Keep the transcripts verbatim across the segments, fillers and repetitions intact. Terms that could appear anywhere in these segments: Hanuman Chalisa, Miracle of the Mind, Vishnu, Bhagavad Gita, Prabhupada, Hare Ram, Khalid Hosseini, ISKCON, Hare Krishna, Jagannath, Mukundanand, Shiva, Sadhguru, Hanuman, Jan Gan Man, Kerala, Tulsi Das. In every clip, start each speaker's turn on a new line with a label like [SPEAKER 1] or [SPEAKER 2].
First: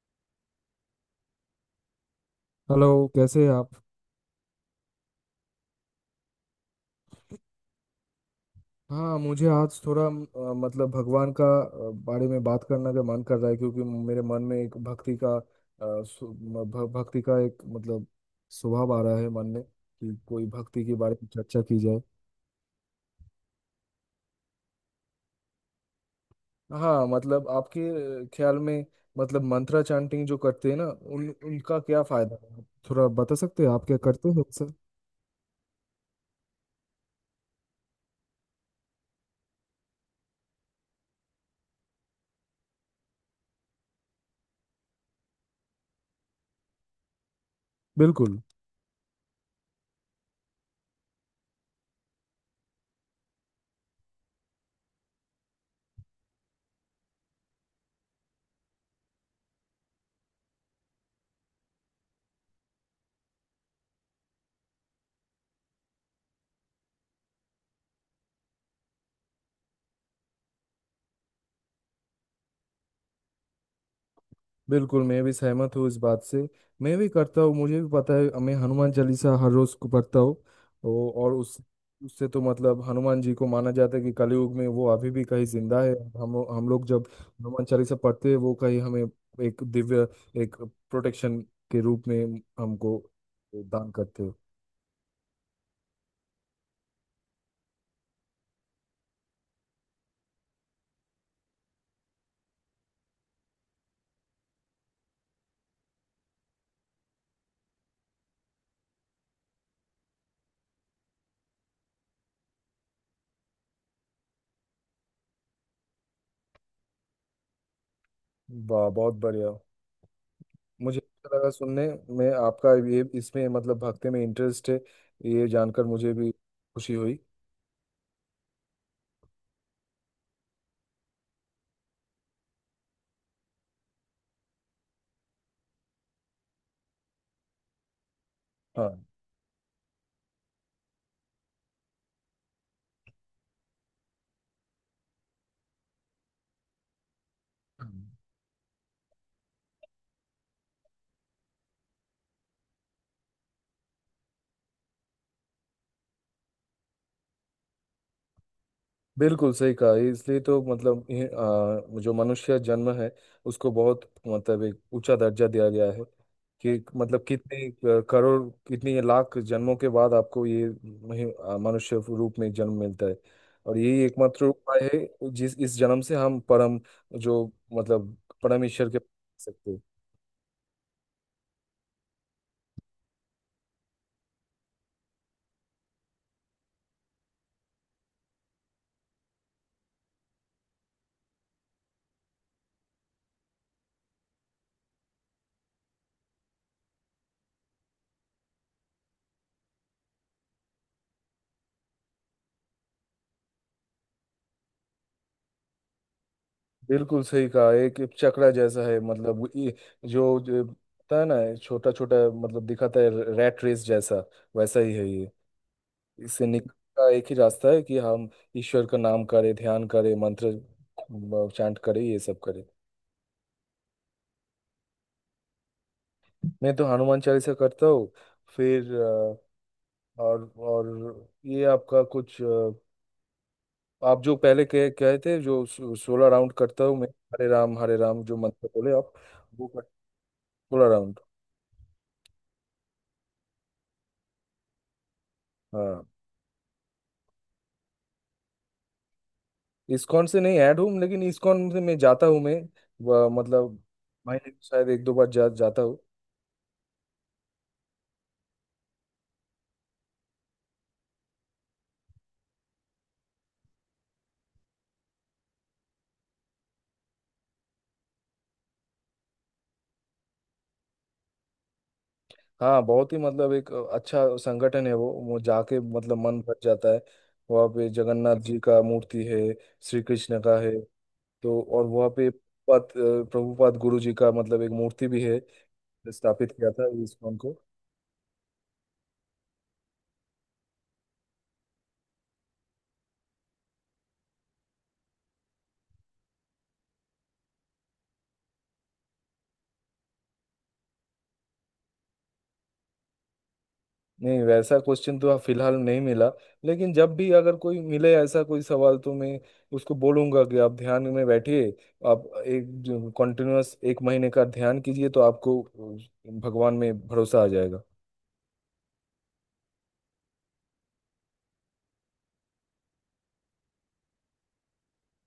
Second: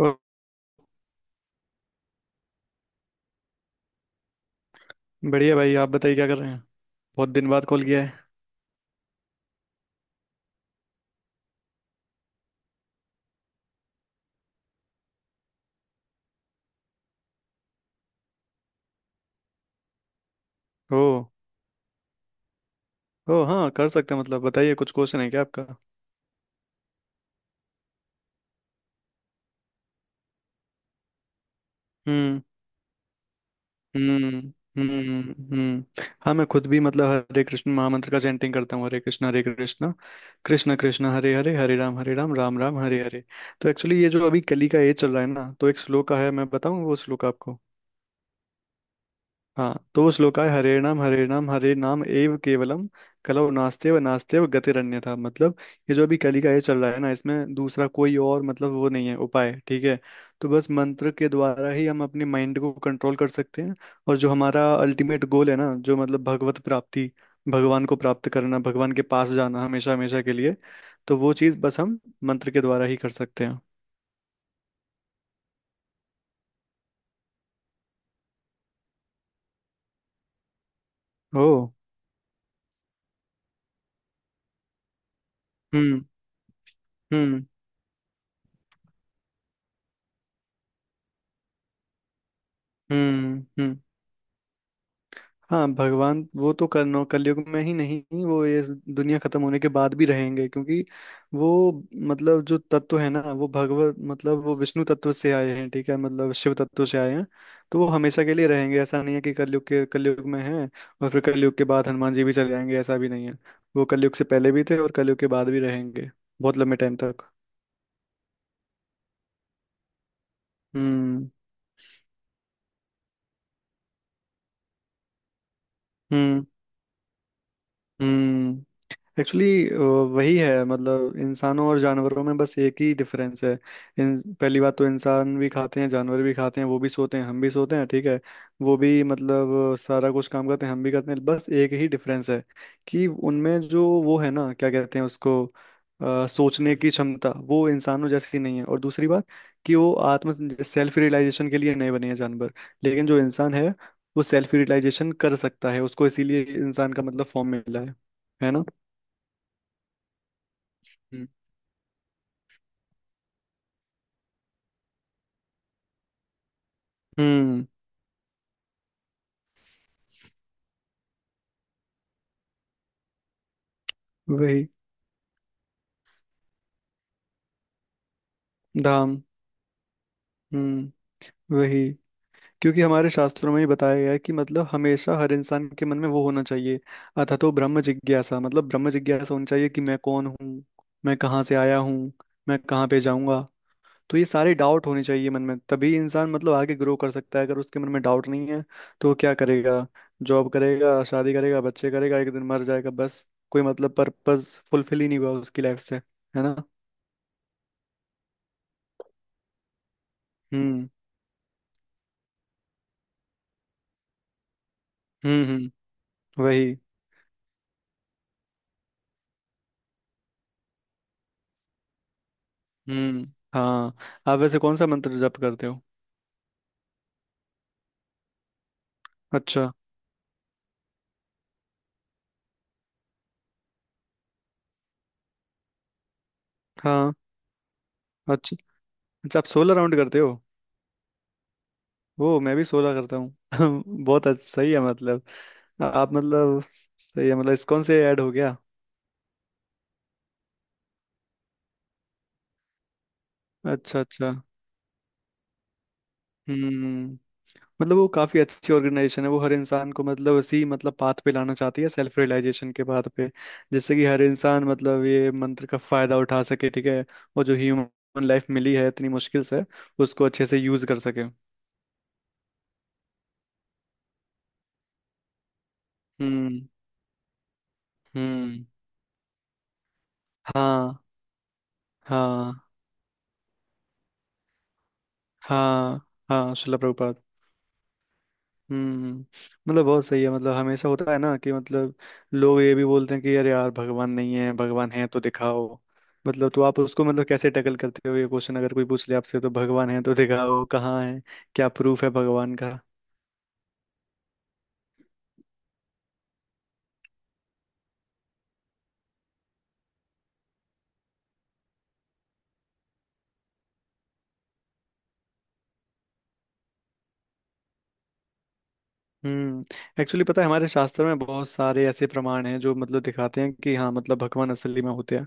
[SPEAKER 1] ओ!
[SPEAKER 2] Hello. कैसे हैं आप?
[SPEAKER 1] बढ़िया भाई, आप बताइए क्या कर रहे हैं। बहुत दिन बाद कॉल किया है।
[SPEAKER 2] हाँ, मुझे आज थोड़ा अ, मतलब भगवान का अ, बारे में बात करने का मन कर रहा है, क्योंकि मेरे मन में एक भक्ति का अ, सु- म- भ- भक्ति का एक मतलब स्वभाव आ रहा है मन में कि कोई भक्ति के
[SPEAKER 1] ओ,
[SPEAKER 2] बारे में चर्चा की जाए।
[SPEAKER 1] ओ, हाँ कर सकते हैं। मतलब बताइए, कुछ क्वेश्चन है क्या आपका।
[SPEAKER 2] हाँ, मतलब आपके ख्याल में मतलब मंत्रा चैंटिंग जो करते हैं ना, उन उनका क्या फायदा
[SPEAKER 1] हम्म,
[SPEAKER 2] है? थोड़ा बता सकते हैं आप क्या करते
[SPEAKER 1] हम्म,
[SPEAKER 2] हो सर?
[SPEAKER 1] हम्म, हम्म, हाँ, मैं खुद भी मतलब हरे कृष्ण महामंत्र का चैंटिंग करता हूँ। हरे कृष्ण हरे कृष्ण कृष्ण कृष्ण हरे हरे, हरे राम हरे राम राम राम हरे हरे। तो एक्चुअली ये जो अभी कली का एज चल रहा है ना, तो एक श्लोक है, मैं बताऊँ वो श्लोक आपको।
[SPEAKER 2] बिल्कुल।
[SPEAKER 1] हाँ, तो श्लोकाय हरे नाम हरे नाम हरे नाम एव केवलम, कलौ नास्तेव नास्तेव गतिरन्यथा। मतलब ये जो अभी कली का ये चल रहा है ना, इसमें दूसरा कोई और मतलब वो नहीं है उपाय, ठीक है। तो बस मंत्र के द्वारा ही हम अपने माइंड को कंट्रोल कर सकते हैं। और जो हमारा अल्टीमेट गोल है ना, जो मतलब भगवत प्राप्ति, भगवान को प्राप्त करना, भगवान के पास जाना हमेशा हमेशा के लिए, तो वो चीज़ बस हम मंत्र के द्वारा ही कर सकते हैं।
[SPEAKER 2] बिल्कुल, मैं भी सहमत हूँ इस बात से। मैं भी करता हूँ, मुझे भी पता है। मैं हनुमान चालीसा हर रोज को पढ़ता हूँ। ओ- और
[SPEAKER 1] ओ,
[SPEAKER 2] उस उससे तो मतलब हनुमान जी को माना जाता है कि कलयुग में वो अभी भी कहीं जिंदा है।
[SPEAKER 1] हम्म,
[SPEAKER 2] हम हम लोग जब
[SPEAKER 1] हम्म,
[SPEAKER 2] हनुमान चालीसा पढ़ते हैं वो कहीं हमें एक दिव्य, एक प्रोटेक्शन के रूप में हमको
[SPEAKER 1] हम्म, हम्म,
[SPEAKER 2] दान करते हैं।
[SPEAKER 1] हाँ, भगवान वो तो करनो कलयुग में ही नहीं, वो ये दुनिया खत्म होने के बाद भी रहेंगे, क्योंकि वो मतलब जो तत्व है ना, वो भगवत मतलब वो विष्णु तत्व से आए हैं, ठीक है, मतलब शिव तत्व से आए हैं। तो वो हमेशा के लिए रहेंगे, ऐसा नहीं है कि कलयुग के कलयुग में है और फिर कलयुग के बाद हनुमान जी भी चले जाएंगे, ऐसा भी नहीं है। वो कलयुग से पहले भी थे, और कलयुग के बाद भी रहेंगे, बहुत लंबे टाइम तक।
[SPEAKER 2] वाह, बहुत बढ़िया। मुझे
[SPEAKER 1] हम्म,
[SPEAKER 2] अच्छा लगा सुनने में आपका ये, इसमें मतलब भक्ति में इंटरेस्ट है, ये जानकर मुझे भी
[SPEAKER 1] हम्म,
[SPEAKER 2] खुशी हुई।
[SPEAKER 1] हम्म, एक्चुअली वही है, मतलब इंसानों और जानवरों में बस एक ही डिफरेंस है। इन, पहली बात तो इंसान भी खाते हैं, जानवर भी खाते हैं, वो भी सोते हैं, हम भी सोते हैं, ठीक है। वो भी मतलब सारा कुछ काम करते हैं, हम भी करते हैं, बस एक ही डिफरेंस है कि उनमें जो वो है ना, क्या कहते हैं उसको, अ, सोचने की क्षमता वो
[SPEAKER 2] हाँ,
[SPEAKER 1] इंसानों जैसी नहीं है। और दूसरी बात कि वो आत्म सेल्फ रियलाइजेशन के लिए नहीं बने हैं जानवर। लेकिन जो इंसान है, वो सेल्फ रियलाइजेशन कर सकता है, उसको इसीलिए इंसान का मतलब फॉर्म मिला है है ना।
[SPEAKER 2] बिल्कुल सही कहा। ये इसलिए तो मतलब ये, आ, जो मनुष्य जन्म है, उसको बहुत मतलब एक ऊंचा दर्जा दिया गया है कि मतलब कितने
[SPEAKER 1] हम्म,
[SPEAKER 2] अ, करोड़, कितने लाख जन्मों के बाद आपको ये महि- आ, मनुष्य रूप में जन्म मिलता है। और यही एकमात्र
[SPEAKER 1] वही,
[SPEAKER 2] उपाय है जिस इस जन्म से हम परम, जो मतलब परम ईश्वर के पास
[SPEAKER 1] धाम,
[SPEAKER 2] जा सकते हैं।
[SPEAKER 1] हम्म, वही, क्योंकि हमारे शास्त्रों में ही बताया गया है कि मतलब हमेशा हर इंसान के मन में वो होना चाहिए, अथा तो ब्रह्म जिज्ञासा, मतलब ब्रह्म जिज्ञासा होनी चाहिए कि मैं कौन हूँ, मैं कहाँ से आया हूँ, मैं कहाँ पे जाऊंगा। तो ये सारे डाउट होने चाहिए मन में, तभी इंसान मतलब आगे ग्रो कर सकता है। अगर उसके मन में डाउट नहीं है, तो वो क्या करेगा? जॉब करेगा, शादी करेगा, बच्चे करेगा, एक दिन मर जाएगा, बस। कोई मतलब पर्पस फुलफिल ही नहीं हुआ उसकी लाइफ से, है ना।
[SPEAKER 2] बिल्कुल सही कहा। एक एक चक्रा जैसा है, मतलब वो ये जो, जो
[SPEAKER 1] हम्म,
[SPEAKER 2] होता है ना, छोटा छोटा, मतलब दिखाता है रैट रेस जैसा, वैसा ही है ये।
[SPEAKER 1] हम्म, हम्म,
[SPEAKER 2] इससे निकलने
[SPEAKER 1] वही,
[SPEAKER 2] का एक ही रास्ता है कि हम ईश्वर का नाम करें, ध्यान करें, मंत्र चांट करें, ये सब करें।
[SPEAKER 1] हम्म, हाँ, आप वैसे कौन सा मंत्र जप करते हो?
[SPEAKER 2] मैं तो हनुमान चालीसा करता हूँ। फिर अ,
[SPEAKER 1] अच्छा,
[SPEAKER 2] और और ये आपका कुछ अ, आप जो पहले कह कहे थे, जो सोलह राउंड करता हूँ मैं
[SPEAKER 1] हाँ,
[SPEAKER 2] हरे राम हरे राम, जो
[SPEAKER 1] अच्छा,
[SPEAKER 2] मंत्र बोले आप।
[SPEAKER 1] अच्छा, आप
[SPEAKER 2] वो
[SPEAKER 1] सोलह
[SPEAKER 2] कर,
[SPEAKER 1] राउंड करते हो?
[SPEAKER 2] सोलह राउंड।
[SPEAKER 1] वो मैं भी सोलह करता हूँ। बहुत अच्छा, सही है मतलब।
[SPEAKER 2] हाँ,
[SPEAKER 1] आप मतलब सही है, मतलब इस्कॉन से ऐड हो गया।
[SPEAKER 2] इस्कॉन से नहीं ऐड हूँ, लेकिन इस्कॉन से मैं जाता हूँ। मैं वह मतलब
[SPEAKER 1] अच्छा, अच्छा,
[SPEAKER 2] महीने में शायद एक दो बार जा जाता हूँ।
[SPEAKER 1] हम्म, मतलब वो काफी अच्छी ऑर्गेनाइजेशन है, वो हर इंसान को मतलब उसी मतलब पाथ पे लाना चाहती है, सेल्फ रियलाइजेशन के पाथ पे, जिससे कि हर इंसान मतलब ये मंत्र का फायदा उठा सके, ठीक है। और जो ह्यूमन लाइफ मिली है इतनी मुश्किल से, उसको अच्छे से यूज कर सके।
[SPEAKER 2] हाँ, बहुत ही मतलब एक अच्छा संगठन है वो। वो जाके मतलब मन भर
[SPEAKER 1] हम्म,
[SPEAKER 2] जाता है। वहाँ पे जगन्नाथ जी
[SPEAKER 1] हम्म,
[SPEAKER 2] का मूर्ति है, श्री कृष्ण का है।
[SPEAKER 1] हाँ,
[SPEAKER 2] तो और वहाँ पे
[SPEAKER 1] हाँ,
[SPEAKER 2] प्रभुपाद प्रभुपाद गुरु जी का मतलब एक मूर्ति भी है।
[SPEAKER 1] हाँ,
[SPEAKER 2] स्थापित
[SPEAKER 1] हाँ,
[SPEAKER 2] किया
[SPEAKER 1] शिला
[SPEAKER 2] था
[SPEAKER 1] प्रभुपाद।
[SPEAKER 2] इस्कॉन को।
[SPEAKER 1] हम्म, मतलब बहुत सही है, मतलब हमेशा होता है ना कि मतलब लोग ये भी बोलते हैं कि यार, यार भगवान नहीं है, भगवान है तो दिखाओ। मतलब तो आप उसको मतलब कैसे टैकल करते हो ये क्वेश्चन, अगर कोई पूछ ले आपसे तो भगवान है तो दिखाओ, कहाँ है, क्या प्रूफ है भगवान का?
[SPEAKER 2] नहीं, वैसा क्वेश्चन तो फिलहाल नहीं मिला, लेकिन जब भी अगर कोई मिले ऐसा कोई सवाल, तो मैं उसको बोलूंगा कि आप ध्यान में बैठिए, आप एक कंटिन्यूअस एक महीने का ध्यान कीजिए, तो आपको अ, भगवान में भरोसा आ जाएगा।
[SPEAKER 1] हम्म, एक्चुअली पता है हमारे शास्त्र में बहुत सारे ऐसे प्रमाण हैं जो मतलब दिखाते हैं कि हाँ मतलब भगवान असली में होते हैं।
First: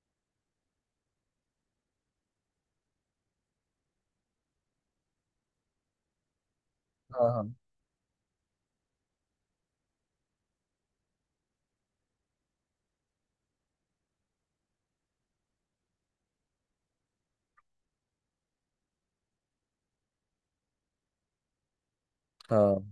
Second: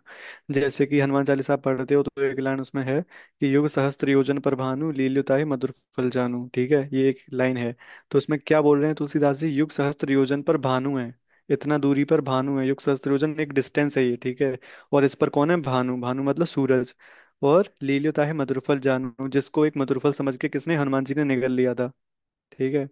[SPEAKER 1] जैसे कि हनुमान चालीसा पढ़ते हो तो एक लाइन उसमें है कि युग सहस्त्र योजन पर भानु, लील्युताय मधुर फल जानू, ठीक है, ये एक
[SPEAKER 2] हाँ। हाँ।
[SPEAKER 1] लाइन है। तो उसमें क्या बोल रहे हैं तुलसीदास जी, युग सहस्त्र योजन पर भानु है। इतना दूरी पर भानु है, युग सहस्त्र योजन एक डिस्टेंस है ये, ठीक है। और इस पर कौन है, भानु, भानु मतलब सूरज। और लील्युताय मधुर फल जानू, जिसको एक मधुर फल समझ के किसने, हनुमान जी ने निगल लिया था, ठीक
[SPEAKER 2] हाँ,
[SPEAKER 1] है।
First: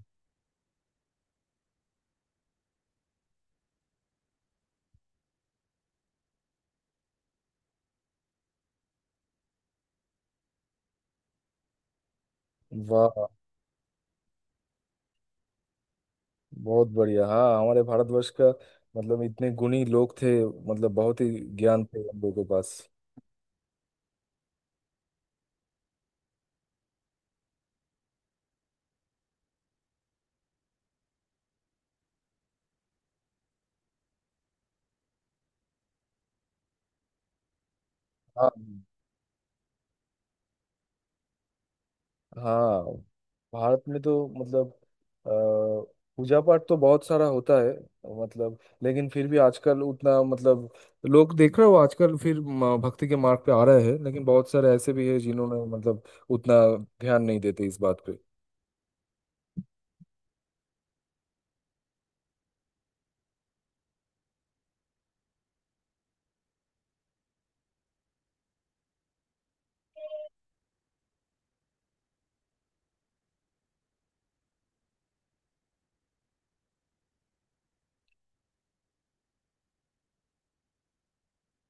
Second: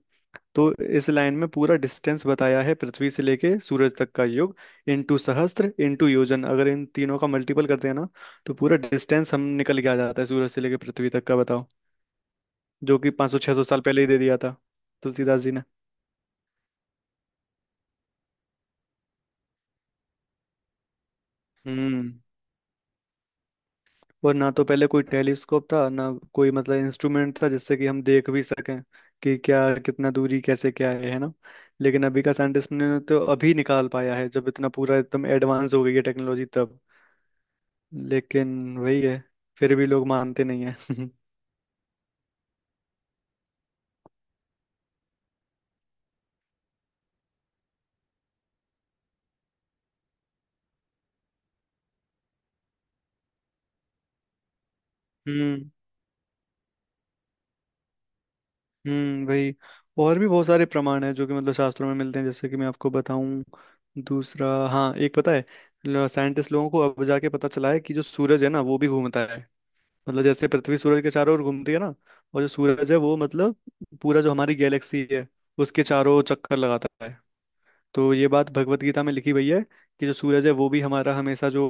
[SPEAKER 1] तो इस लाइन में पूरा डिस्टेंस बताया है पृथ्वी से लेके सूरज तक का। योग इनटू सहस्त्र इनटू योजन, अगर इन तीनों का मल्टीपल करते हैं ना, तो पूरा डिस्टेंस हम निकल के आ जाता है सूरज से लेके पृथ्वी तक का, बताओ। जो कि
[SPEAKER 2] वाह,
[SPEAKER 1] पाँच सौ छह सौ साल पहले ही दे दिया था तुलसीदास जी ने।
[SPEAKER 2] बहुत बढ़िया। हाँ, हमारे भारतवर्ष का मतलब इतने गुणी लोग थे, मतलब बहुत ही ज्ञान थे
[SPEAKER 1] हम्म,
[SPEAKER 2] हम लोगों के पास।
[SPEAKER 1] और ना तो पहले कोई टेलीस्कोप था, ना कोई मतलब इंस्ट्रूमेंट था, जिससे कि हम देख भी सकें कि क्या, कितना दूरी, कैसे, क्या है है ना। लेकिन अभी का साइंटिस्ट ने तो अभी निकाल पाया है, जब इतना पूरा एकदम एडवांस हो गई है टेक्नोलॉजी तब।
[SPEAKER 2] हाँ।
[SPEAKER 1] लेकिन वही है, फिर भी लोग मानते नहीं है।
[SPEAKER 2] हाँ, भारत में तो मतलब अ, पूजा पाठ तो बहुत सारा होता है, मतलब। लेकिन फिर भी आजकल उतना मतलब लोग देख रहे हो, आजकल फिर म- भक्ति के मार्ग पे आ रहे हैं, लेकिन बहुत सारे ऐसे भी है जिन्होंने
[SPEAKER 1] हम्म,
[SPEAKER 2] मतलब उतना ध्यान नहीं देते इस बात पे।
[SPEAKER 1] हम्म, वही, और भी बहुत सारे प्रमाण हैं जो कि मतलब शास्त्रों में मिलते हैं, जैसे कि मैं आपको बताऊं। दूसरा, हाँ, एक पता है, साइंटिस्ट लोगों को अब जाके पता चला है कि जो सूरज है ना वो भी घूमता है। मतलब जैसे पृथ्वी सूरज के चारों ओर घूमती है ना, और जो सूरज है वो मतलब पूरा जो हमारी गैलेक्सी है, उसके चारों चक्कर लगाता है। तो ये बात भगवत गीता में लिखी हुई है कि जो सूरज है वो भी हमारा हमेशा जो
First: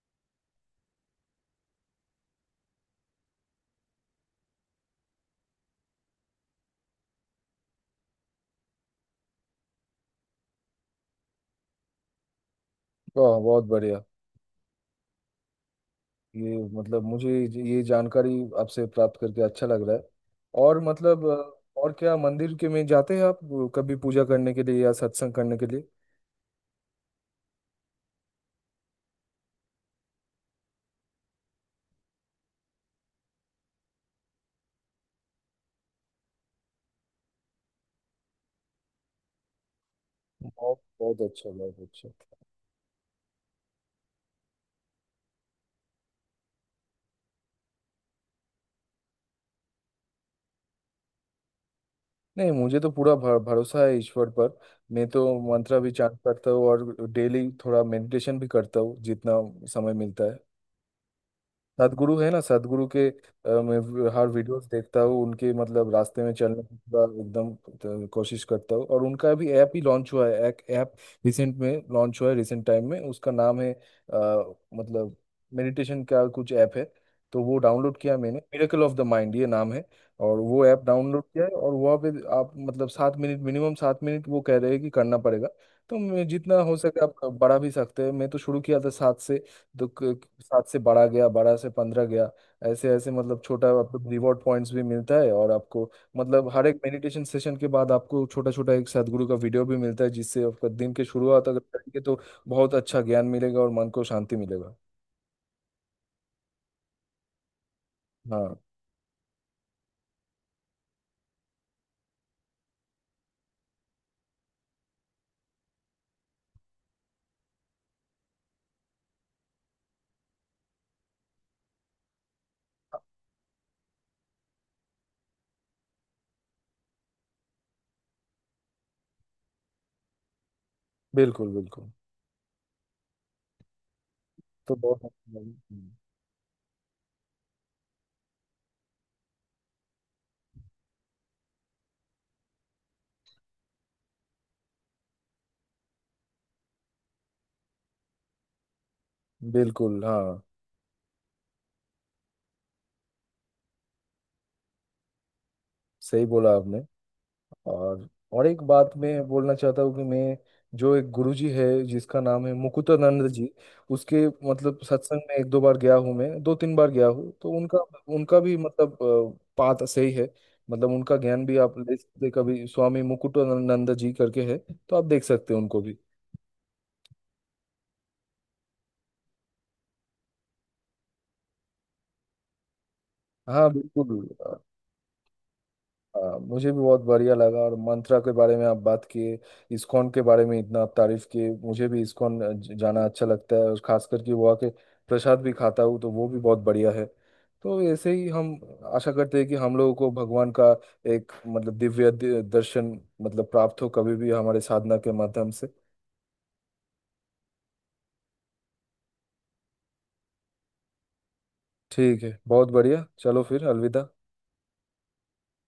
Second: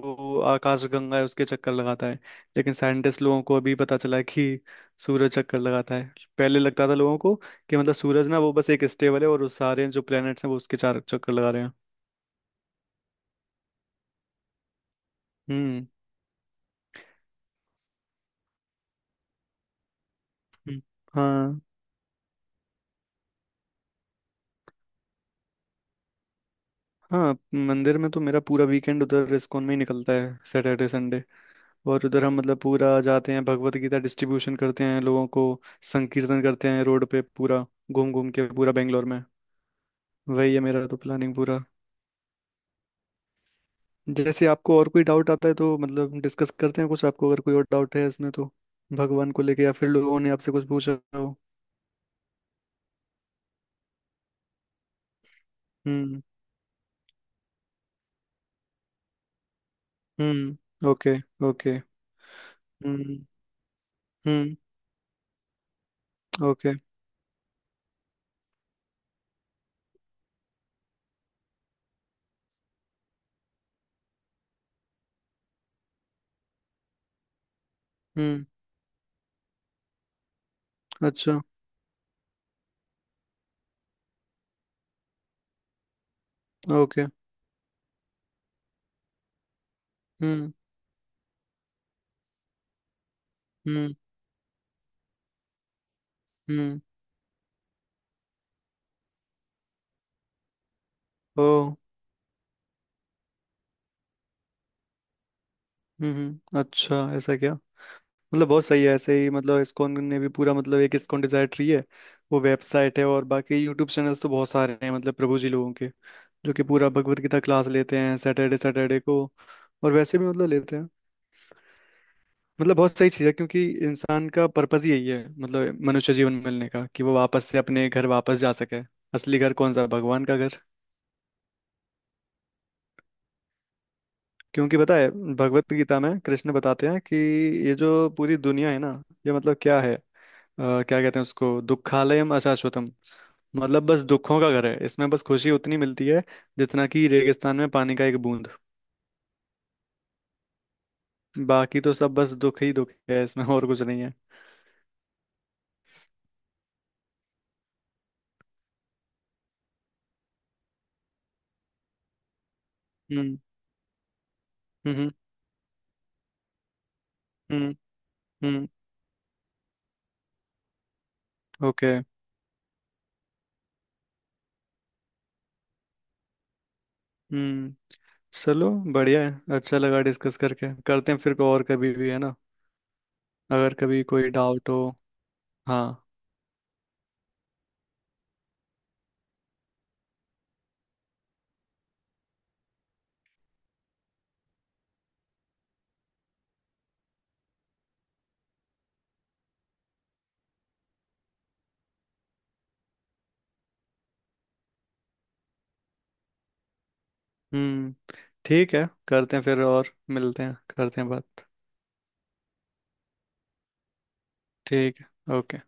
[SPEAKER 1] आकाश गंगा है उसके चक्कर लगाता है। लेकिन साइंटिस्ट लोगों को अभी पता चला है कि सूरज चक्कर लगाता है। पहले लगता था लोगों को कि मतलब सूरज ना वो बस एक स्टेबल है, और उस सारे जो प्लैनेट्स हैं वो उसके चार चक्कर लगा रहे हैं।
[SPEAKER 2] वाह, बहुत बढ़िया।
[SPEAKER 1] हम्म,
[SPEAKER 2] ये मतलब मुझे ये जानकारी आपसे प्राप्त करके अच्छा लग रहा है। और
[SPEAKER 1] हम्म,
[SPEAKER 2] मतलब
[SPEAKER 1] हाँ,
[SPEAKER 2] अ, और क्या मंदिर के में जाते हैं आप कभी पूजा करने के लिए या सत्संग करने के लिए?
[SPEAKER 1] हाँ, मंदिर में तो मेरा पूरा वीकेंड उधर इस्कॉन में ही निकलता है, सैटरडे, संडे। और उधर हम मतलब पूरा जाते हैं, भगवत गीता डिस्ट्रीब्यूशन करते हैं लोगों को, संकीर्तन करते हैं रोड पे पूरा, घूम घूम के पूरा बेंगलोर में। वही है
[SPEAKER 2] बहुत
[SPEAKER 1] मेरा तो
[SPEAKER 2] बहुत
[SPEAKER 1] प्लानिंग
[SPEAKER 2] अच्छा,
[SPEAKER 1] पूरा।
[SPEAKER 2] बहुत अच्छा।
[SPEAKER 1] जैसे आपको और कोई डाउट आता है तो मतलब डिस्कस करते हैं, कुछ आपको अगर कोई और डाउट है इसमें तो, भगवान को लेके, या फिर लोगों ने आपसे कुछ पूछा हो।
[SPEAKER 2] नहीं, मुझे तो पूरा भर, भरोसा है ईश्वर पर। मैं तो मंत्र भी चांट
[SPEAKER 1] हम्म,
[SPEAKER 2] करता हूँ और डेली थोड़ा मेडिटेशन भी करता हूँ, जितना समय मिलता है।
[SPEAKER 1] हम्म, ओके, ओके,
[SPEAKER 2] सदगुरु है ना, सदगुरु के
[SPEAKER 1] हम्म,
[SPEAKER 2] अ, मैं वी- हर
[SPEAKER 1] हम्म,
[SPEAKER 2] वीडियोस देखता हूँ उनके, मतलब रास्ते में चलने
[SPEAKER 1] ओके,
[SPEAKER 2] की पूरा एकदम अ, कोशिश करता हूँ। और उनका भी ऐप ही लॉन्च हुआ है, एक ऐप रिसेंट में लॉन्च हुआ है, रिसेंट टाइम में। उसका नाम है अ, मतलब मेडिटेशन का कुछ ऐप है, तो वो डाउनलोड किया मैंने।
[SPEAKER 1] हम्म,
[SPEAKER 2] मिरेकल ऑफ द माइंड, ये नाम है। और वो ऐप डाउनलोड
[SPEAKER 1] अच्छा,
[SPEAKER 2] किया है, और वहाँ पे आप मतलब सात मिनट, मिनिमम सात मिनट वो कह रहे हैं कि करना पड़ेगा। तो मैं जितना हो सके,
[SPEAKER 1] ओके,
[SPEAKER 2] आप बड़ा भी सकते हैं, मैं तो शुरू किया था सात से। तो क- क-
[SPEAKER 1] हम्म,
[SPEAKER 2] सात से बारह गया, बारह से पंद्रह गया। ऐसे ऐसे मतलब छोटा
[SPEAKER 1] हम्म,
[SPEAKER 2] आपको रिवॉर्ड पॉइंट्स भी मिलता है, और आपको मतलब हर
[SPEAKER 1] हम्म,
[SPEAKER 2] एक मेडिटेशन सेशन के बाद आपको छोटा छोटा एक सदगुरु का वीडियो भी मिलता है, जिससे आपका दिन की
[SPEAKER 1] ओ,
[SPEAKER 2] शुरुआत अगर करेंगे, तो बहुत अच्छा ज्ञान मिलेगा और मन को शांति मिलेगा।
[SPEAKER 1] हम्म, हम्म, अच्छा, ऐसा क्या। मतलब
[SPEAKER 2] हाँ।
[SPEAKER 1] बहुत सही है, ऐसे ही मतलब इस्कॉन ने भी पूरा मतलब एक इस्कॉन डिजायर ट्री है, वो वेबसाइट है। और बाकी यूट्यूब चैनल्स तो बहुत सारे हैं मतलब प्रभु जी लोगों के, जो कि पूरा भगवत गीता क्लास लेते हैं सैटरडे सैटरडे को, और वैसे भी मतलब लेते हैं। मतलब बहुत सही चीज़ है, क्योंकि इंसान का पर्पस ही यही है मतलब मनुष्य जीवन मिलने का, कि वो वापस से अपने घर वापस जा सके। असली घर कौन सा? भगवान का घर।
[SPEAKER 2] बिल्कुल बिल्कुल, तो
[SPEAKER 1] क्योंकि पता
[SPEAKER 2] बहुत
[SPEAKER 1] है
[SPEAKER 2] अच्छा
[SPEAKER 1] भगवत
[SPEAKER 2] लगा।
[SPEAKER 1] गीता में कृष्ण बताते हैं कि ये जो पूरी दुनिया है ना, ये मतलब क्या है, अ, क्या कहते हैं उसको, दुखालयम अशाश्वतम। मतलब बस दुखों का घर है, इसमें बस खुशी उतनी मिलती है जितना कि रेगिस्तान में पानी का एक बूंद।
[SPEAKER 2] बिल्कुल हाँ,
[SPEAKER 1] बाकी तो सब बस दुख ही दुख है इसमें, और कुछ नहीं है।
[SPEAKER 2] सही बोला आपने। और और एक बात मैं बोलना चाहता हूँ कि मैं जो एक गुरुजी है जिसका नाम है मुकुटानंद
[SPEAKER 1] हम्म,
[SPEAKER 2] जी, उसके मतलब
[SPEAKER 1] हम्म,
[SPEAKER 2] सत्संग में एक दो बार गया हूँ, मैं दो तीन बार गया हूँ। तो
[SPEAKER 1] हम्म,
[SPEAKER 2] उनका, उनका भी
[SPEAKER 1] हम्म,
[SPEAKER 2] मतलब बात सही है, मतलब उनका ज्ञान भी आप
[SPEAKER 1] ओके,
[SPEAKER 2] ले सकते हैं। कभी स्वामी मुकुटानंद जी करके है, तो आप देख सकते हैं उनको भी।
[SPEAKER 1] हम्म, चलो बढ़िया है, अच्छा लगा डिस्कस करके। करते हैं फिर को और, कभी भी, है ना,
[SPEAKER 2] हाँ,
[SPEAKER 1] अगर कभी कोई
[SPEAKER 2] बिल्कुल।
[SPEAKER 1] डाउट हो। हाँ,
[SPEAKER 2] हाँ, मुझे भी बहुत बढ़िया लगा, और मंत्रा के बारे में आप बात किए, इस्कॉन के बारे में इतना आप तारीफ किए। मुझे भी इस्कॉन ज- जाना अच्छा लगता है, और खास करके वहाँ के प्रसाद भी खाता हूँ, तो वो भी बहुत बढ़िया है। तो ऐसे ही हम आशा करते हैं कि हम लोगों को भगवान का एक मतलब दिव्य दि- दर्शन मतलब प्राप्त हो, कभी भी हमारे साधना के माध्यम से।
[SPEAKER 1] हम्म, ठीक है, करते हैं फिर और मिलते हैं, करते हैं बात,
[SPEAKER 2] ठीक है, बहुत बढ़िया। चलो फिर, अलविदा।
[SPEAKER 1] ठीक है, ओके।